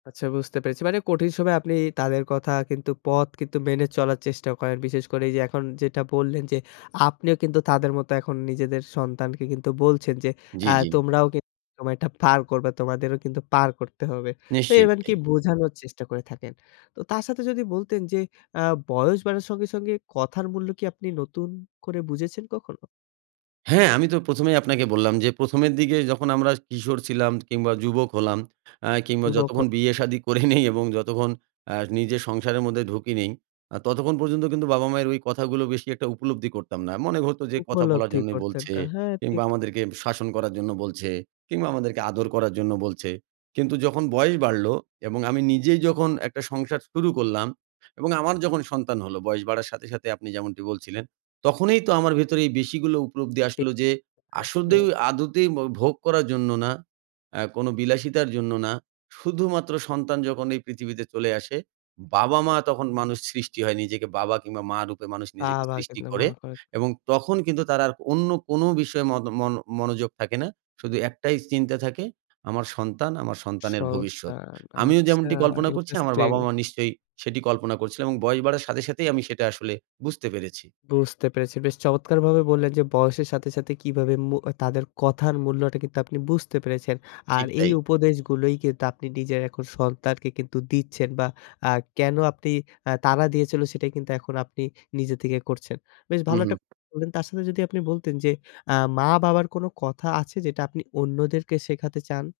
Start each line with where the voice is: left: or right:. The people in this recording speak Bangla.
left: আচ্ছা বুঝতে পেরেছি। মানে কঠিন সময়ে আপনি তাদের কথা কিন্তু পথ কিন্তু মেনে চলার চেষ্টা করেন। বিশেষ করে এই যে এখন যেটা বললেন যে আপনিও কিন্তু তাদের মতো এখন নিজেদের সন্তানকে কিন্তু বলছেন যে, আ
right: জি, জি।
left: তোমরাও কিন্তু এটা পার করবে তোমাদেরও কিন্তু পার করতে হবে তো
right: নিশ্চয়,
left: এবার কি
right: জি।
left: বোঝানোর চেষ্টা করে থাকেন। তো তার সাথে যদি বলতেন যে আ বয়স বাড়ার সঙ্গে, সঙ্গে কথার মূল্য কি আপনি নতুন করে বুঝেছেন কখনো?
right: হ্যাঁ, আমি তো প্রথমেই আপনাকে বললাম যে প্রথমের দিকে যখন আমরা কিশোর ছিলাম কিংবা যুবক হলাম, আ কিংবা
left: উব ক
right: যতক্ষণ বিয়ে
left: জি।
right: শাদি করি নাই এবং যতক্ষণ আ নিজের সংসারের মধ্যে ঢুঁকি নেই। আ ততক্ষণ পর্যন্ত কিন্তু বাবা মায়ের ওই কথাগুলো বেশি একটা উপলব্ধি করতাম না। মনে হত যে, কথা বলার
left: উপলব্ধি
right: জন্য
left: করতেন
right: বলছে
left: হ্যাঁ,
right: কিংবা
left: ঠিক।
right: আমাদেরকে শাসন করার জন্য বলছে। কিংবা আমাদেরকে আদর করার জন্য বলছে। কিন্তু যখন বয়স বাড়লো এবং আমি নিজেই যখন একটা সংসার শুরু করলাম। এবং আমার যখন সন্তান হলো বয়স বাড়ার সাথে, সাথে আপনি যেমনটি বলছিলেন। তখনই তো আমার ভেতরে বেশি গুলো উপলব্ধি
left: ঠিক,
right: আসলো যে
left: আসলে।
right: আসলে আদতেই ভোগ করার জন্য না আ কোন বিলাসিতার জন্য না। শুধুমাত্র সন্তান যখন এই পৃথিবীতে চলে আসে, বাবা মা তখন মানুষ সৃষ্টি হয় নিজেকে বাবা কিংবা মা রূপে মানুষ নিজেকে
left: বাবা
right: সৃষ্টি
left: কিন্তু মা
right: করে।
left: খোঁজ।
right: এবং তখন কিন্তু তার আর অন্য কোন বিষয়ে মত মন মনোযোগ থাকে না। শুধু একটাই চিন্তা থাকে আমার সন্তান, আমার সন্তানের ভবিষ্যৎ।
left: সন্তান
right: আমিও
left: আচ্ছা
right: যেমনটি কল্পনা করছি, আমার
left: ইন্টারেস্টিং।
right: বাবা মা নিশ্চয়ই সেটি কল্পনা করছিল এবং বয়স বাড়ার সাথে সাথেই আমি সেটা আসলে বুঝতে পেরেছি।
left: বুঝতে পেরেছি, বেশ চমৎকারভাবে বললেন যে বয়সের সাথে, সাথে কিভাবে মু তাদের কথার মূল্যটা কিন্তু আপনি বুঝতে পেরেছেন আর
right: ঠিক
left: এই
right: তাই।
left: উপদেশগুলোই কিন্তু আপনি নিজের এখন সন্তানকে কিন্তু দিচ্ছেন বা আ কেন আপনি আ তাড়া দিয়েছিল সেটাই কিন্তু এখন আপনি নিজে থেকে করছেন। বেশ
right: হুম,
left: ভালো একটা
right: হুম।
left: বললেন তার সাথে যদি আপনি বলতেন যে, আ মা-বাবার কোনো কথা আছে যেটা আপনি অন্যদেরকে শেখাতে চান?